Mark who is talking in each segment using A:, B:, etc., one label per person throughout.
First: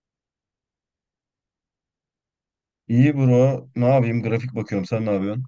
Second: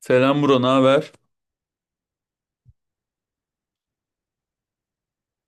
A: Selam bro, ne haber?
B: İyi bro. Ne yapayım? Grafik bakıyorum. Sen ne yapıyorsun?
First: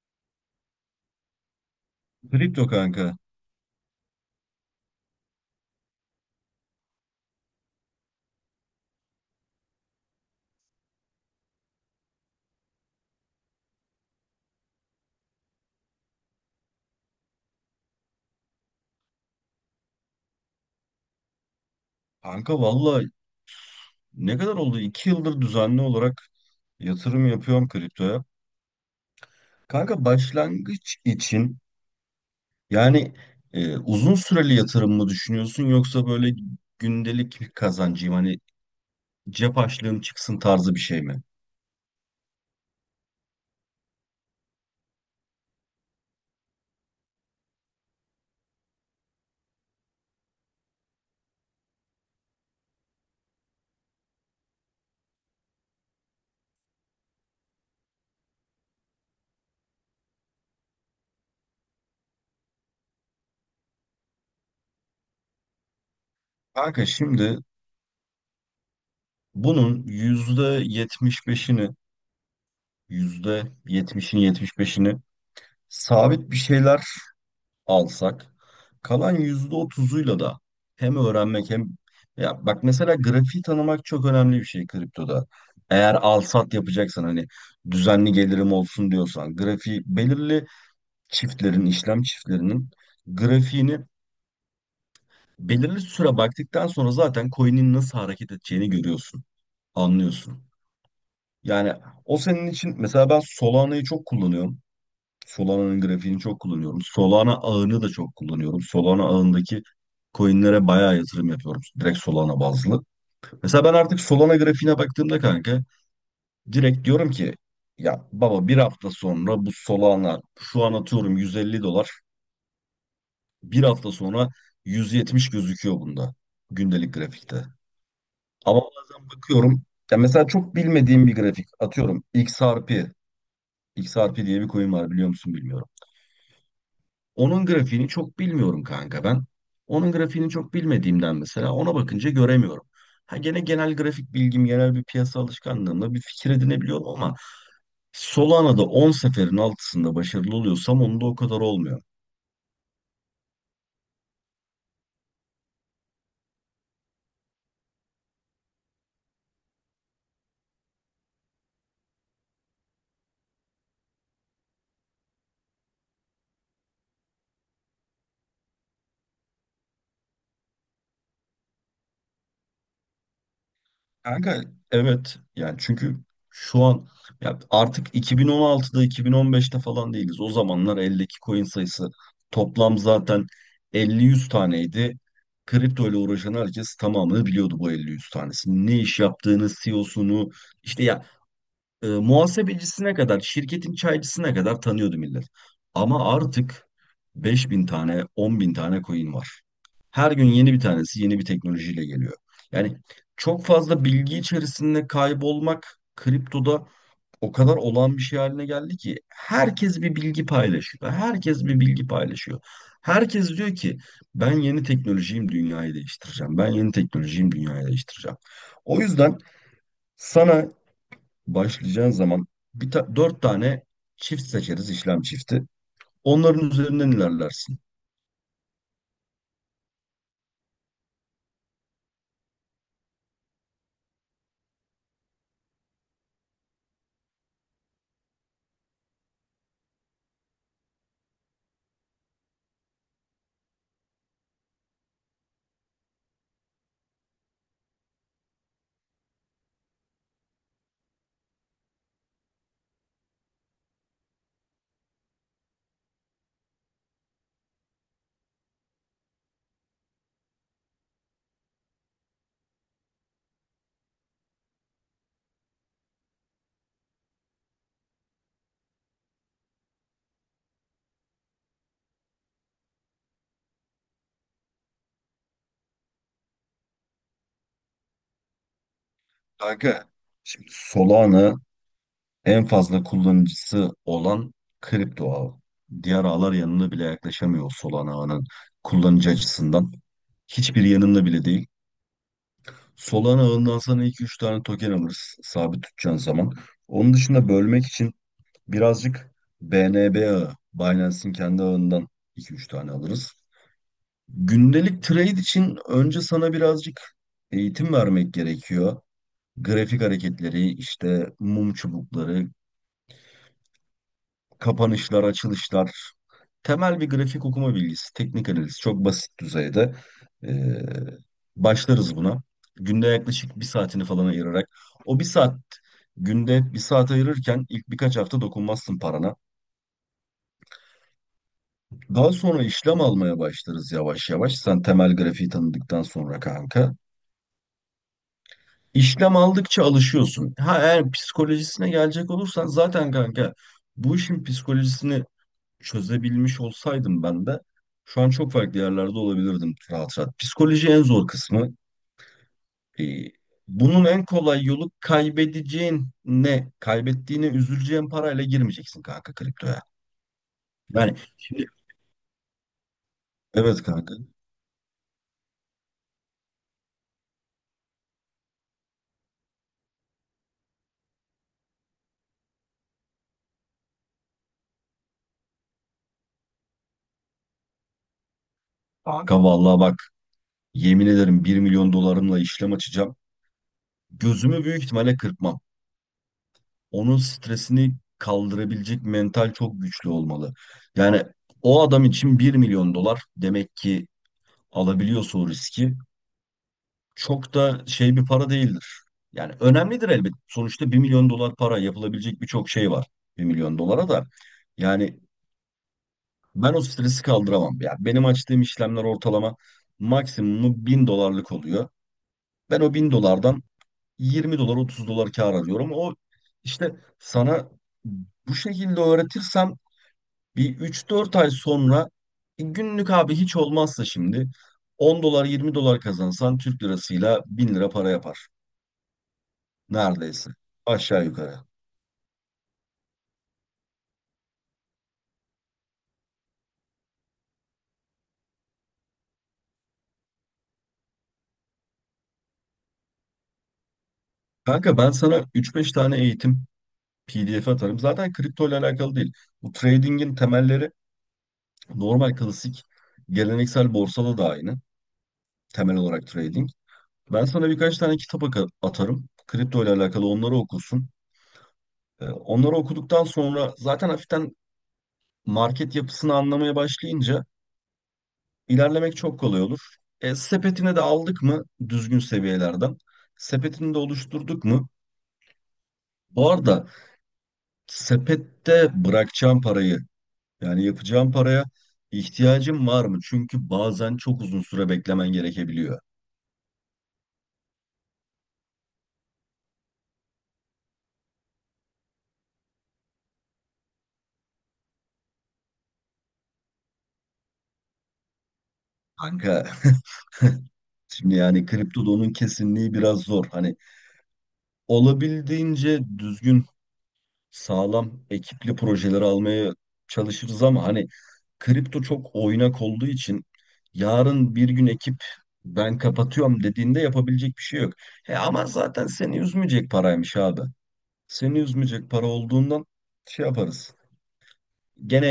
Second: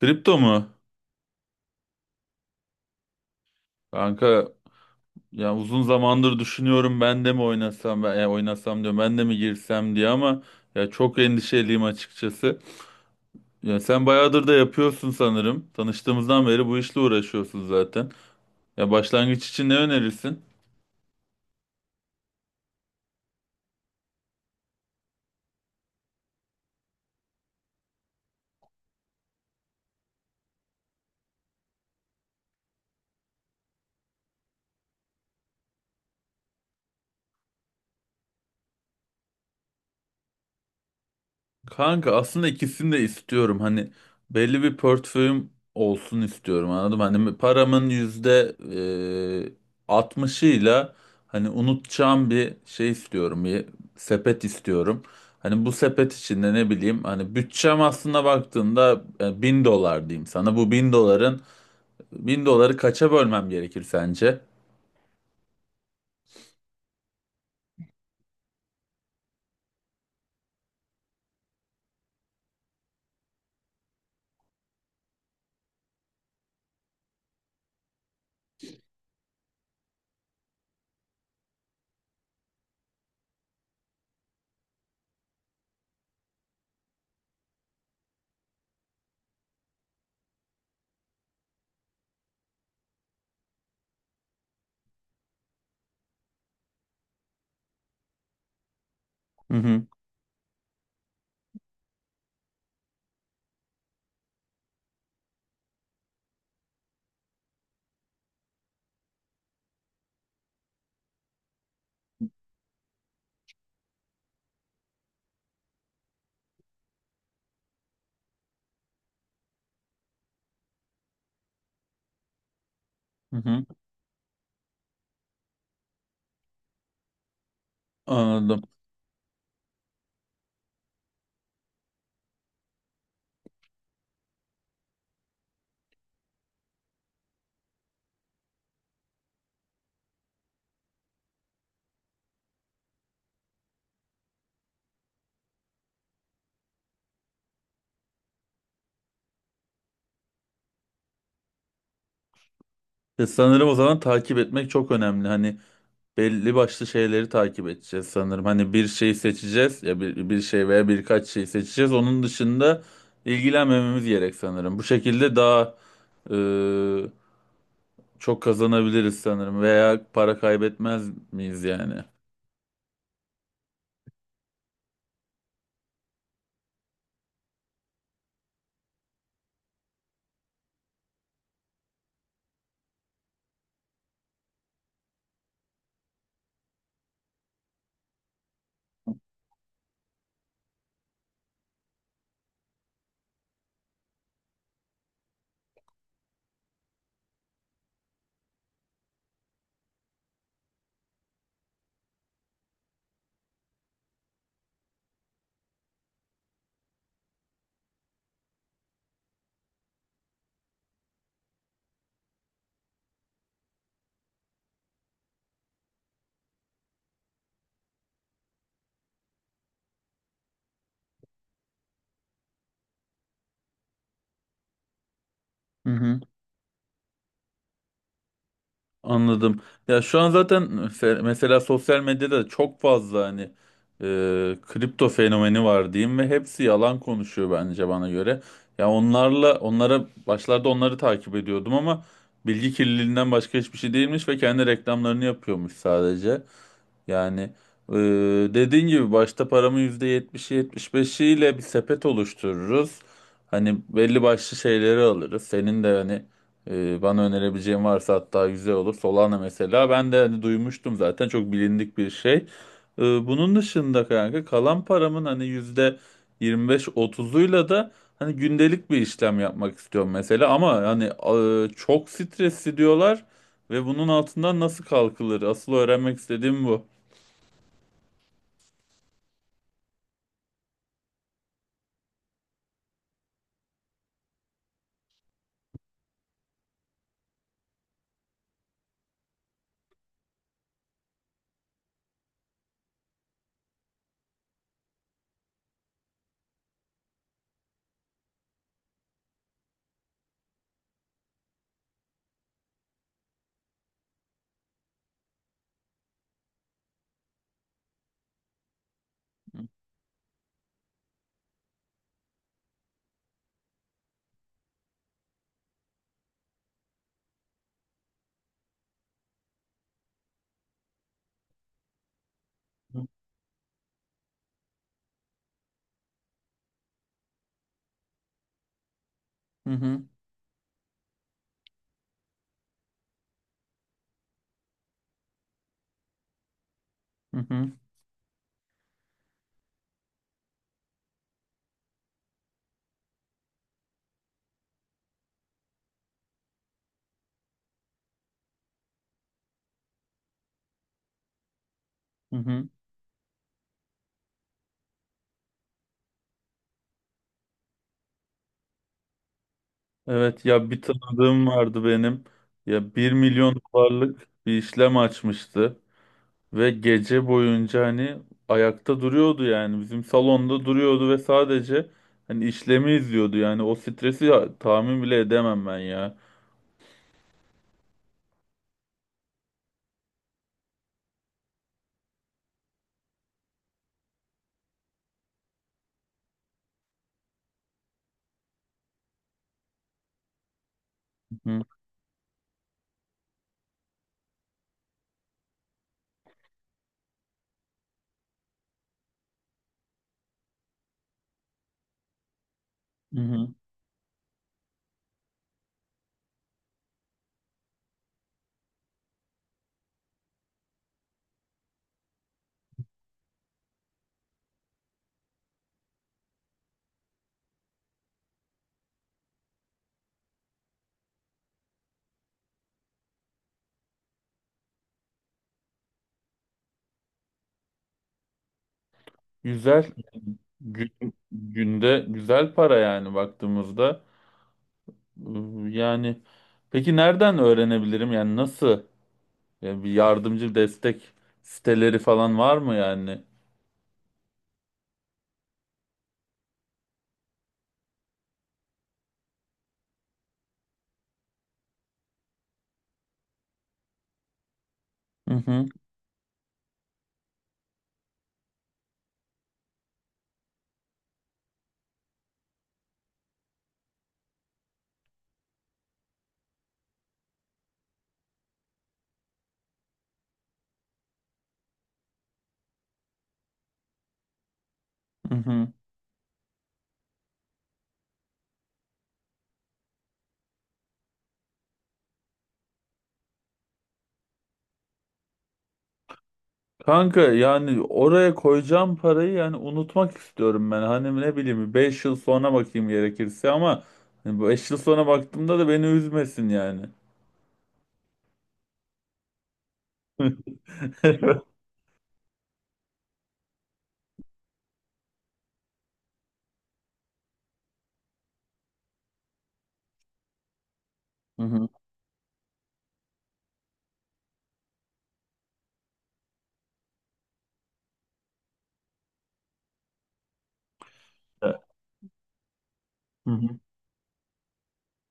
A: Kripto mu?
B: Kripto kanka.
A: Kanka, ya uzun zamandır düşünüyorum, ben de mi oynasam, ben ya oynasam diyorum, ben de mi girsem diye, ama ya çok endişeliyim açıkçası. Ya sen bayağıdır da yapıyorsun sanırım. Tanıştığımızdan beri bu işle uğraşıyorsun zaten. Ya başlangıç için ne önerirsin?
B: Kanka valla ne kadar oldu? 2 yıldır düzenli olarak yatırım yapıyorum kriptoya. Kanka başlangıç için yani uzun süreli yatırım mı düşünüyorsun yoksa böyle gündelik bir kazancıyım hani cep açlığım çıksın tarzı bir şey mi?
A: Kanka, aslında ikisini de istiyorum. Hani belli bir portföyüm olsun istiyorum, anladım. Hani paramın %60'ıyla, hani unutacağım bir şey istiyorum. Bir sepet istiyorum. Hani bu sepet içinde, ne bileyim, hani bütçem aslında baktığında, 1.000 dolar diyeyim sana. Bu bin doları kaça bölmem gerekir sence?
B: Kanka şimdi bunun yüzde yetmiş beşini yüzde yetmişini yetmiş beşini sabit bir şeyler alsak kalan %30'uyla da hem öğrenmek hem ya bak mesela grafiği tanımak çok önemli bir şey kriptoda. Eğer al sat yapacaksan hani düzenli gelirim olsun diyorsan grafiği belirli çiftlerin işlem çiftlerinin grafiğini belirli süre baktıktan sonra zaten coin'in nasıl hareket edeceğini görüyorsun,
A: Hı hı.
B: anlıyorsun. Yani o senin için mesela ben Solana'yı çok kullanıyorum. Solana'nın grafiğini çok kullanıyorum. Solana ağını da çok kullanıyorum. Solana ağındaki coinlere bayağı yatırım yapıyorum. Direkt Solana bazlı. Mesela ben artık Solana grafiğine baktığımda kanka direkt diyorum ki ya baba bir hafta sonra bu Solana şu an atıyorum 150 dolar.
A: Hı
B: Bir
A: hı.
B: hafta sonra 170 gözüküyor bunda gündelik grafikte. Ama
A: Anladım.
B: bazen bakıyorum ya mesela çok bilmediğim bir grafik atıyorum XRP. XRP diye bir coin var biliyor musun bilmiyorum. Onun grafiğini çok bilmiyorum kanka ben. Onun grafiğini çok bilmediğimden mesela ona bakınca göremiyorum. Ha gene genel grafik bilgim, genel bir piyasa alışkanlığımla bir fikir edinebiliyorum ama Solana'da 10 seferin altısında başarılı oluyorsam onda o kadar olmuyor.
A: Ya sanırım o zaman takip etmek çok önemli. Hani belli başlı şeyleri takip edeceğiz sanırım. Hani bir şey seçeceğiz, ya bir şey veya birkaç şey seçeceğiz. Onun dışında ilgilenmememiz gerek sanırım. Bu şekilde daha e, çok kazanabiliriz sanırım, veya para kaybetmez miyiz yani?
B: Kanka evet yani çünkü şu an ya artık 2016'da 2015'te falan değiliz. O zamanlar eldeki coin sayısı toplam zaten elli yüz taneydi. Kripto ile uğraşan herkes tamamını biliyordu bu elli yüz tanesini. Ne iş yaptığını, CEO'sunu işte ya muhasebecisine kadar, şirketin çaycısına kadar tanıyordu millet. Ama artık 5 bin tane, 10 bin tane coin var. Her gün yeni bir tanesi yeni bir teknolojiyle geliyor. Yani çok fazla bilgi içerisinde kaybolmak kriptoda o kadar olağan bir şey haline geldi ki herkes bir bilgi paylaşıyor. Herkes bir bilgi paylaşıyor. Herkes diyor ki ben yeni teknolojiyim dünyayı değiştireceğim. Ben yeni teknolojiyim dünyayı değiştireceğim. O yüzden sana başlayacağın zaman dört tane çift seçeriz işlem çifti.
A: Hı hı.
B: Onların üzerinden ilerlersin.
A: Anladım. Ya şu an zaten mesela sosyal medyada çok fazla, hani kripto fenomeni var diyeyim ve hepsi yalan konuşuyor bence, bana göre. Ya onlara başlarda onları takip ediyordum, ama bilgi kirliliğinden başka hiçbir şey değilmiş ve kendi reklamlarını yapıyormuş sadece. Yani e, dediğin gibi başta paramı yetmiş beşiyle bir sepet oluştururuz. Hani belli başlı şeyleri alırız. Senin de hani bana önerebileceğin varsa hatta güzel olur. Solana mesela, ben de hani duymuştum zaten, çok bilindik bir şey. Bunun dışında kanka, kalan paramın hani yüzde yirmi beş otuzuyla da hani gündelik bir işlem yapmak istiyorum mesela. Ama hani çok stresli diyorlar. Ve bunun altından nasıl kalkılır? Asıl öğrenmek istediğim bu.
B: Kanka şimdi Solana en fazla kullanıcısı olan kripto ağı. Diğer ağlar yanına bile yaklaşamıyor Solana ağının kullanıcı açısından. Hiçbir yanında bile değil. Solana ağından sana 2-3 tane token alırız sabit tutacağın zaman. Onun dışında bölmek için birazcık BNB ağı, Binance'in kendi ağından iki üç tane alırız. Gündelik trade için önce sana birazcık eğitim vermek gerekiyor.
A: Hı
B: Grafik hareketleri, işte mum çubukları, kapanışlar, açılışlar. Temel bir grafik okuma bilgisi, teknik analiz çok basit düzeyde. Ee, Başlarız buna. Günde yaklaşık bir saatini falan ayırarak. O bir saat, günde bir saat ayırırken ilk birkaç hafta dokunmazsın parana.
A: hı,
B: Daha sonra işlem almaya başlarız yavaş yavaş. Sen temel grafiği tanıdıktan sonra kanka.
A: hı hı,
B: İşlem aldıkça alışıyorsun. Ha eğer psikolojisine gelecek olursan zaten kanka bu işin psikolojisini çözebilmiş olsaydım ben de şu an çok farklı yerlerde olabilirdim rahat rahat. Psikoloji en zor kısmı.
A: hı hı.
B: Ee, Bunun en kolay yolu kaybedeceğin ne? Kaybettiğine üzüleceğin parayla girmeyeceksin kanka kriptoya.
A: Evet, ya bir
B: Yani
A: tanıdığım
B: şimdi
A: vardı benim. Ya bir milyon
B: evet kanka.
A: dolarlık bir işlem açmıştı ve gece boyunca hani ayakta duruyordu, yani bizim salonda duruyordu ve sadece hani işlemi izliyordu, yani o stresi tahmin bile edemem ben ya.
B: Abi kanka vallahi bak yemin ederim 1 milyon dolarımla işlem açacağım. Gözümü büyük ihtimalle kırpmam. Onun stresini kaldırabilecek mental çok güçlü olmalı. Yani
A: Hı
B: o adam için 1 milyon dolar demek ki alabiliyorsa o riski çok da şey bir para değildir. Yani önemlidir elbet. Sonuçta 1 milyon dolar para yapılabilecek birçok şey var.
A: hı.
B: Bir
A: Hı.
B: milyon dolara da. Yani ben o stresi kaldıramam. Yani benim açtığım işlemler ortalama maksimumu 1.000 dolarlık oluyor. Ben o 1.000 dolardan 20 dolar 30 dolar kar alıyorum. O işte sana bu şekilde öğretirsem bir üç dört ay sonra günlük abi hiç olmazsa şimdi 10 dolar 20 dolar kazansan Türk lirasıyla 1.000 lira para yapar.
A: Güzel.
B: Neredeyse.
A: Gün-
B: Aşağı yukarı.
A: Günde güzel para yani baktığımızda. Yani peki nereden öğrenebilirim, yani nasıl? Yani bir yardımcı destek siteleri falan var mı yani?
B: Kanka ben sana üç beş tane eğitim PDF atarım. Zaten kripto ile alakalı değil. Bu trading'in temelleri normal klasik geleneksel borsada da aynı.
A: Hı hı,
B: Temel olarak trading. Ben sana birkaç tane kitap atarım. Kripto ile alakalı onları okursun. Onları okuduktan sonra zaten hafiften market yapısını anlamaya başlayınca İlerlemek çok kolay olur. Sepetine de aldık mı düzgün seviyelerden? Sepetini de oluşturduk mu?
A: hı hı.
B: Bu arada sepette bırakacağım parayı yani yapacağım paraya ihtiyacım var mı? Çünkü bazen çok uzun süre beklemen gerekebiliyor.
A: Kanka, yani oraya koyacağım parayı yani unutmak istiyorum ben. Hani ne bileyim, 5 yıl sonra bakayım gerekirse, ama hani bu 5 yıl sonra baktığımda da beni üzmesin yani.
B: Kanka şimdi yani kriptoda onun kesinliği biraz zor. Hani olabildiğince düzgün sağlam ekipli projeleri almaya çalışırız ama hani
A: Hı hı.
B: kripto çok oynak olduğu için yarın bir gün ekip ben kapatıyorum dediğinde yapabilecek bir şey yok. He ama zaten seni üzmeyecek paraymış abi. Seni üzmeyecek para olduğundan şey
A: Hı hı.
B: yaparız. Gene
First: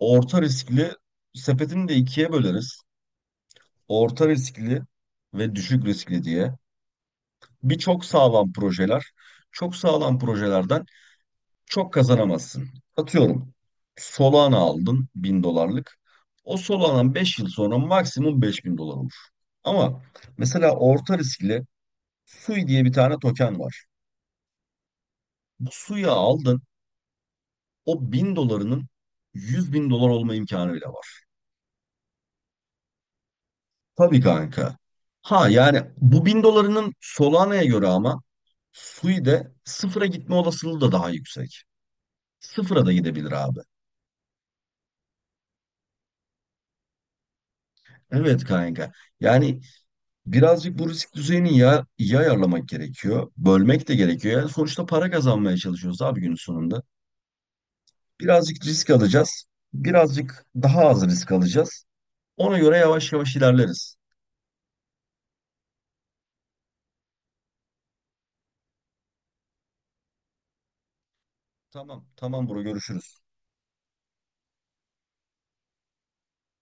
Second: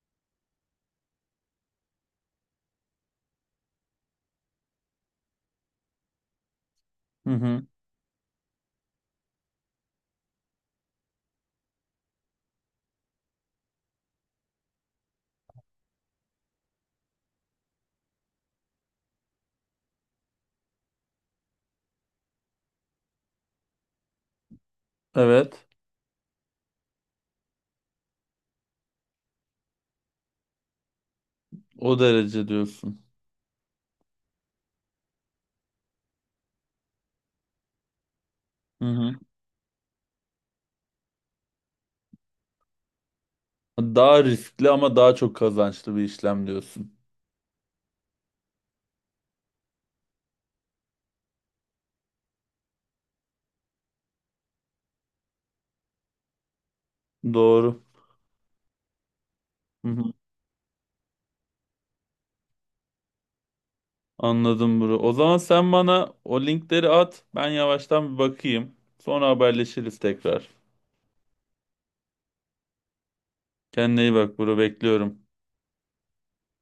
B: orta riskli sepetini de ikiye böleriz. Orta riskli ve düşük riskli diye.
A: Hı hı.
B: Bir çok sağlam projeler. Çok sağlam projelerden çok kazanamazsın. Atıyorum Solana aldın 1.000 dolarlık. O Solana 5 yıl sonra maksimum 5 bin dolar olur. Ama mesela orta riskli Sui diye bir tane token var.
A: Evet.
B: Bu Sui'yi aldın o 1.000 dolarının 100 bin dolar olma imkanı bile var.
A: O derece diyorsun.
B: Tabii kanka. Ha yani bu 1.000 dolarının Solana'ya göre ama
A: Hı hı.
B: Sui'de sıfıra gitme olasılığı da daha yüksek. Sıfıra da gidebilir abi.
A: Daha riskli ama daha çok kazançlı bir işlem diyorsun.
B: Evet kanka. Yani birazcık bu risk düzeyini ya, iyi ayarlamak gerekiyor. Bölmek de gerekiyor. Yani sonuçta para kazanmaya çalışıyoruz abi günün sonunda.
A: Doğru.
B: Birazcık risk alacağız. Birazcık daha az risk alacağız. Ona göre yavaş yavaş ilerleriz.
A: Anladım bro. O zaman sen bana o linkleri at. Ben yavaştan bir bakayım. Sonra haberleşiriz tekrar.
B: Tamam, tamam bro görüşürüz.
A: Kendine iyi bak bro. Bekliyorum.